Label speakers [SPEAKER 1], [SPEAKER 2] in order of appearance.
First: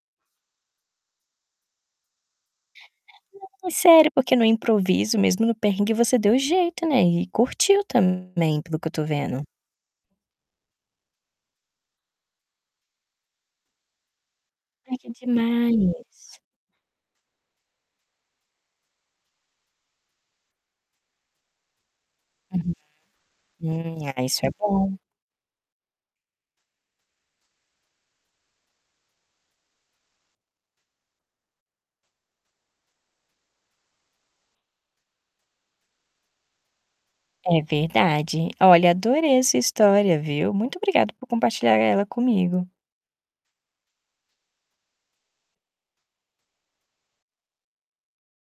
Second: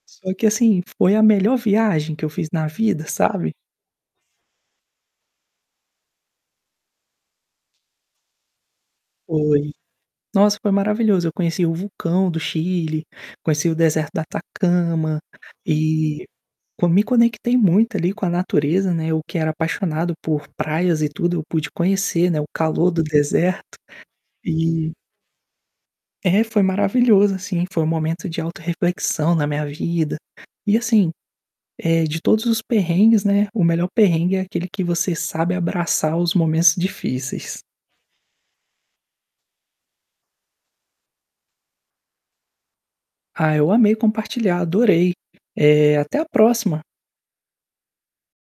[SPEAKER 1] Só que assim, foi a melhor viagem que eu fiz na vida, sabe?
[SPEAKER 2] Hum, sério, porque no improviso mesmo, no perrengue você deu jeito, né, e curtiu também, pelo que eu tô vendo.
[SPEAKER 1] Foi. Nossa, foi maravilhoso, eu conheci o vulcão do Chile, conheci o deserto da
[SPEAKER 2] Ai, que
[SPEAKER 1] Atacama, e
[SPEAKER 2] demais.
[SPEAKER 1] co me conectei muito ali, com a natureza, né, eu que era apaixonado por praias e tudo, pude conhecer, né, o calor do deserto,
[SPEAKER 2] Uhum. É, isso é
[SPEAKER 1] e
[SPEAKER 2] bom.
[SPEAKER 1] É, foi maravilhoso assim, foi um momento de autorreflexão na minha vida. E assim, eh, de todos os perrengues, né, o melhor perrengue é aquele que você sabe abraçar os momentos
[SPEAKER 2] É
[SPEAKER 1] difíceis.
[SPEAKER 2] verdade. Olha, adorei essa história, viu. Muito obrigada por compartilhar ela comigo.
[SPEAKER 1] Ah, eu amei compartilhar, adorei. Eh, até a próxima.